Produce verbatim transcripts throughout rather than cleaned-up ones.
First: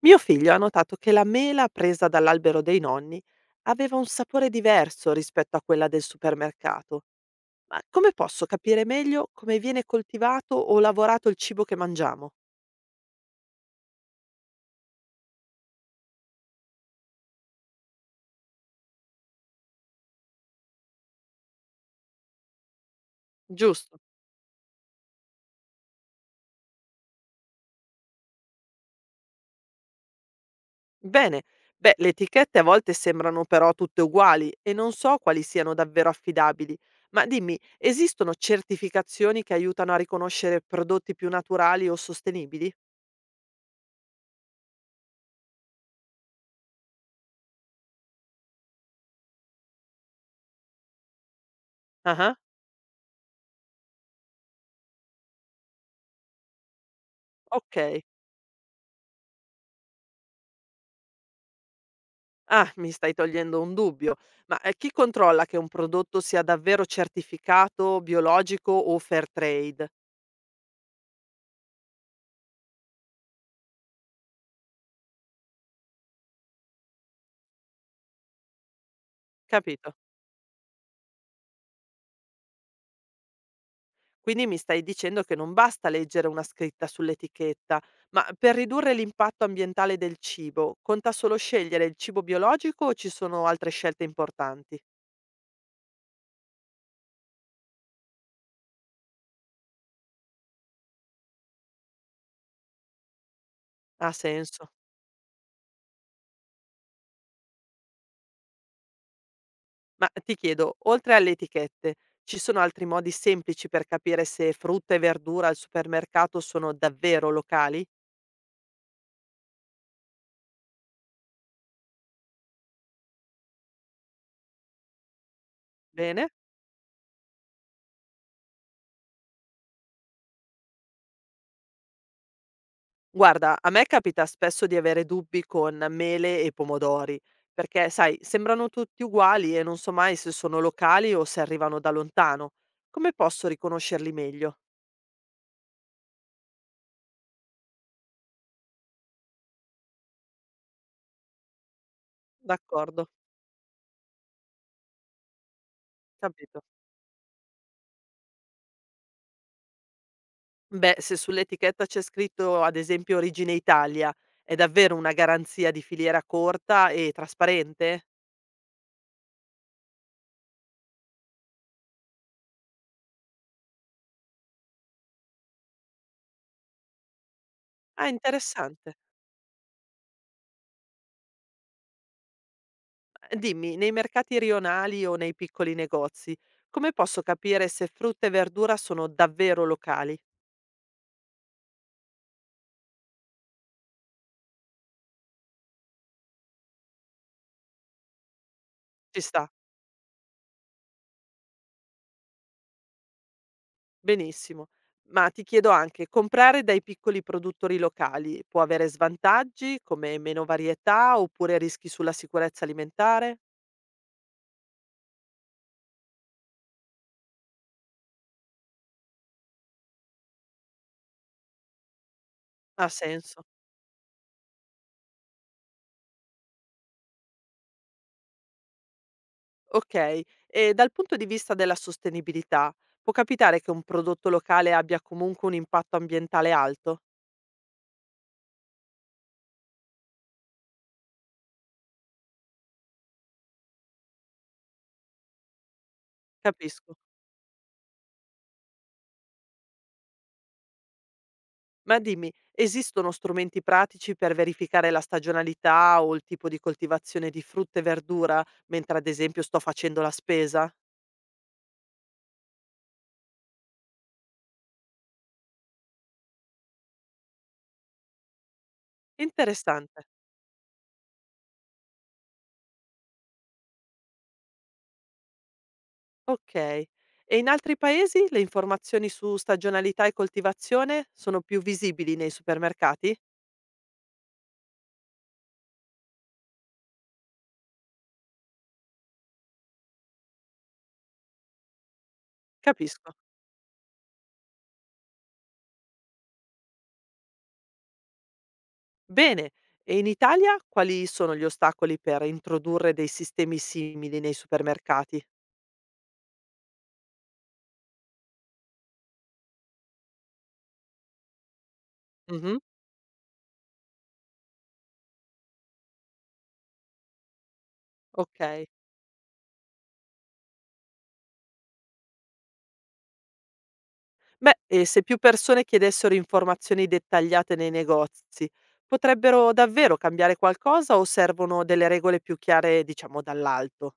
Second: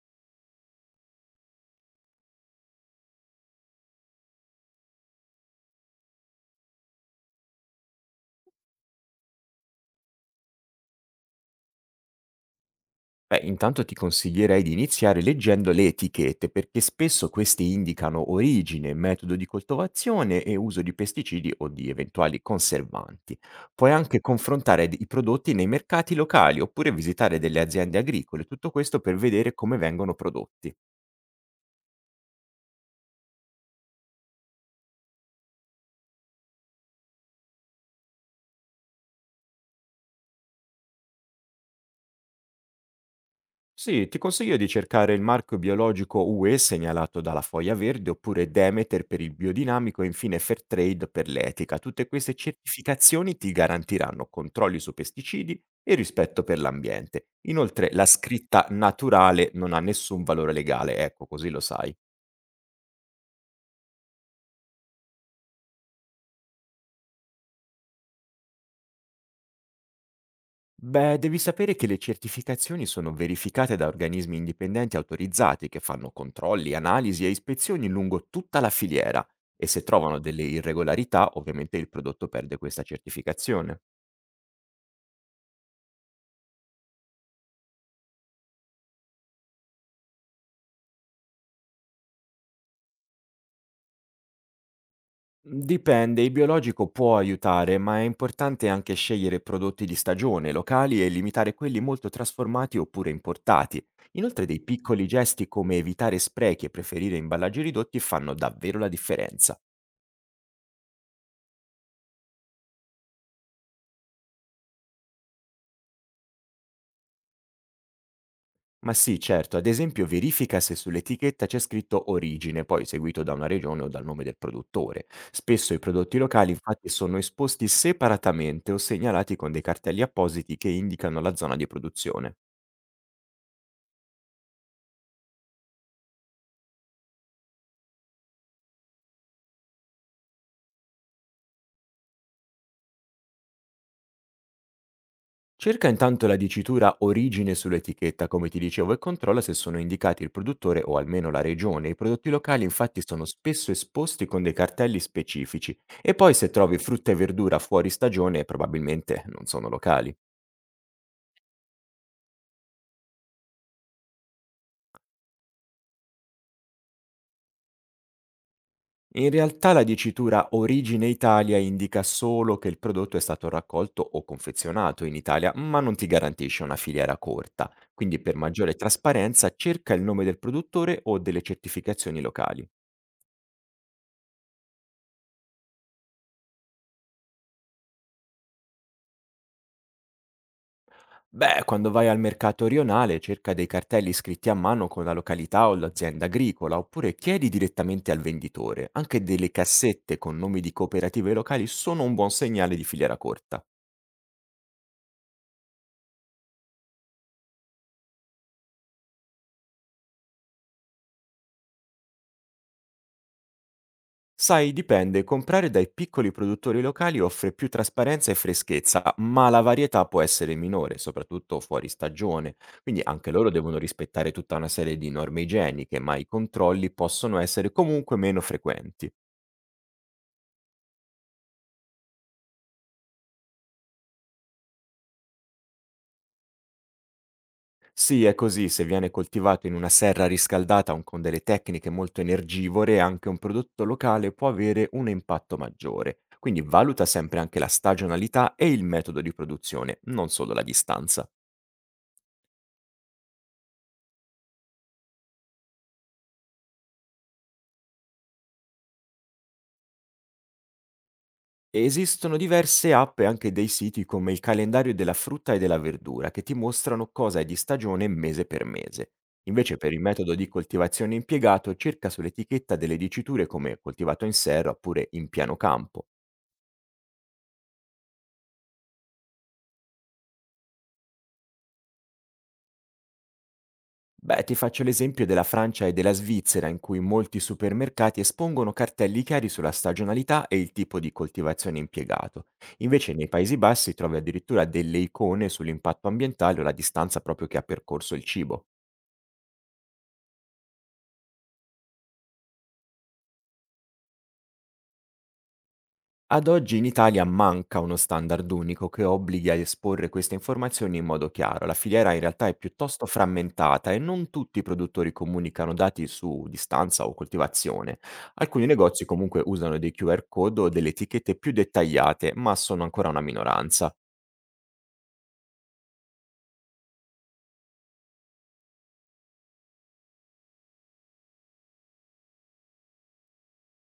Mio figlio ha notato che la mela presa dall'albero dei nonni aveva un sapore diverso rispetto a quella del supermercato. Ma come posso capire meglio come viene coltivato o lavorato il cibo che mangiamo? Beh, intanto ti consiglierei di iniziare leggendo le etichette, perché spesso queste indicano origine, metodo di coltivazione e uso di pesticidi o di eventuali conservanti. Puoi Giusto. anche confrontare d- i prodotti nei mercati locali oppure visitare delle aziende agricole, tutto questo per vedere come vengono prodotti. Bene. Beh, le etichette a volte sembrano però tutte uguali e non so quali siano davvero affidabili. Ma dimmi, esistono certificazioni che aiutano a riconoscere prodotti più naturali o sostenibili? Sì, ti consiglio di cercare il marchio biologico U E segnalato dalla Foglia Verde oppure Demeter per il biodinamico e infine Fairtrade per l'etica. Tutte queste Ah, certificazioni ti garantiranno controlli su pesticidi e rispetto per l'ambiente. ok. Inoltre la scritta naturale non ha nessun valore legale, ecco così lo sai. Ah, mi stai togliendo un dubbio. Ma, ehm, chi controlla che un prodotto sia davvero certificato biologico o fair trade? Beh, devi sapere che le certificazioni sono verificate da organismi indipendenti autorizzati che fanno controlli, analisi e ispezioni lungo tutta la filiera e se Capito. trovano delle irregolarità, ovviamente il prodotto perde questa certificazione. Quindi mi stai dicendo che non basta leggere una scritta sull'etichetta, ma per ridurre l'impatto ambientale del cibo, conta solo scegliere il cibo biologico o ci sono altre scelte importanti? Dipende, il biologico può aiutare, ma è importante anche scegliere prodotti di stagione, locali e limitare quelli molto trasformati oppure importati. Ha Inoltre dei senso. piccoli gesti come evitare sprechi e preferire imballaggi ridotti fanno davvero la differenza. Ma ti chiedo, oltre alle etichette, ci sono altri modi semplici per capire se frutta e verdura al supermercato sono davvero locali? Ma sì, certo. Ad esempio verifica se sull'etichetta c'è scritto origine, poi seguito da una regione o dal nome del produttore. Spesso i prodotti Bene. locali infatti sono esposti separatamente o segnalati con dei cartelli appositi che indicano la zona di produzione. Guarda, a me capita spesso di avere dubbi con mele e pomodori, perché sai, sembrano tutti uguali e non so mai se sono locali o se arrivano da lontano. Come posso riconoscerli meglio? Cerca intanto la dicitura origine sull'etichetta, come ti dicevo, e controlla se sono indicati il produttore o almeno la regione. I prodotti locali infatti D'accordo, sono spesso esposti con dei cartelli specifici e poi se capito. trovi frutta e verdura fuori stagione probabilmente non sono locali. Beh, se sull'etichetta c'è scritto ad esempio origine Italia, è davvero una garanzia di filiera corta e trasparente? In realtà la dicitura "Origine Italia" indica solo che il prodotto è stato raccolto o confezionato in Italia, ma non ti garantisce una filiera corta. Ah, Quindi per maggiore interessante. trasparenza cerca il nome del produttore o delle certificazioni locali. Eh, Dimmi, nei mercati rionali o nei piccoli negozi, come posso capire se frutta e verdura sono davvero locali? Beh, quando vai al mercato rionale cerca dei cartelli scritti a mano con la località o l'azienda agricola, oppure chiedi direttamente al venditore. Ci Anche sta. delle cassette con nomi di cooperative locali sono un buon segnale di filiera corta. Benissimo. Ma ti chiedo anche, comprare dai piccoli produttori locali può avere svantaggi come meno varietà oppure rischi sulla sicurezza alimentare? Sai, dipende, comprare dai piccoli produttori locali offre più trasparenza e freschezza, ma la varietà può essere minore, soprattutto fuori stagione, Ha quindi anche senso. loro devono rispettare tutta una serie di norme igieniche, ma i controlli possono essere comunque meno frequenti. Ok, e dal punto di vista della sostenibilità, può capitare che un prodotto locale abbia comunque un impatto ambientale alto? Sì, è così, se viene coltivato in una serra riscaldata o con delle tecniche molto energivore, anche un prodotto locale può avere un impatto maggiore. Quindi Capisco. valuta sempre anche la stagionalità e il metodo di produzione, non solo la distanza. Ma dimmi, esistono strumenti pratici per verificare la stagionalità o il tipo di coltivazione di frutta e verdura mentre ad esempio sto facendo la spesa? Esistono diverse app e anche dei siti come il calendario della frutta e della verdura che ti mostrano cosa è di stagione mese per mese. Invece per Interessante. il metodo di coltivazione impiegato cerca sull'etichetta delle diciture come coltivato in serra oppure in piano campo. Okay. E in altri paesi le informazioni su stagionalità e coltivazione sono più visibili nei supermercati? Beh, ti faccio l'esempio della Francia e della Svizzera in cui molti supermercati espongono cartelli chiari sulla stagionalità e il tipo di coltivazione impiegato. Capisco. Invece nei Paesi Bassi trovi addirittura delle icone sull'impatto ambientale o la distanza proprio che ha percorso il cibo. Bene. E in Italia quali sono gli ostacoli per introdurre dei sistemi simili nei supermercati? Ad oggi in Italia manca uno standard unico che obblighi a esporre queste informazioni in modo chiaro. La filiera in realtà è Mh-mh. piuttosto frammentata e non tutti i produttori comunicano dati su distanza o coltivazione. Okay. Alcuni negozi comunque usano dei Q R code o delle etichette più dettagliate, ma sono ancora una minoranza. Beh, e se più persone chiedessero informazioni dettagliate nei negozi, potrebbero davvero cambiare qualcosa o servono delle regole più chiare, diciamo, dall'alto?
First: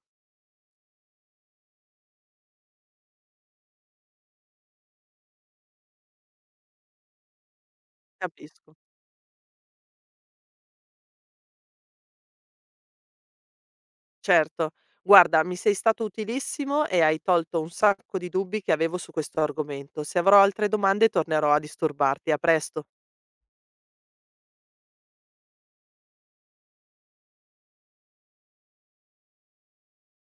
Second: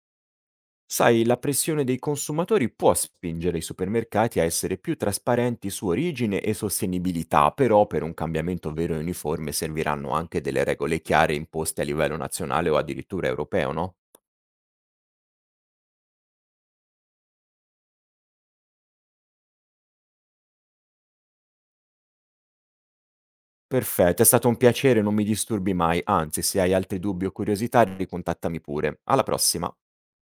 Sai, la pressione dei consumatori può spingere i supermercati a essere più trasparenti su origine e sostenibilità, però per un cambiamento Capisco. vero e uniforme serviranno anche delle regole chiare imposte a livello nazionale o addirittura europeo, no? Certo. Guarda, mi sei stato utilissimo e hai tolto un sacco di dubbi che avevo su questo argomento. Se avrò altre domande tornerò a disturbarti. A presto. Perfetto, è stato un piacere, non mi disturbi mai, anzi, se hai altri dubbi o curiosità, ricontattami pure. Alla prossima!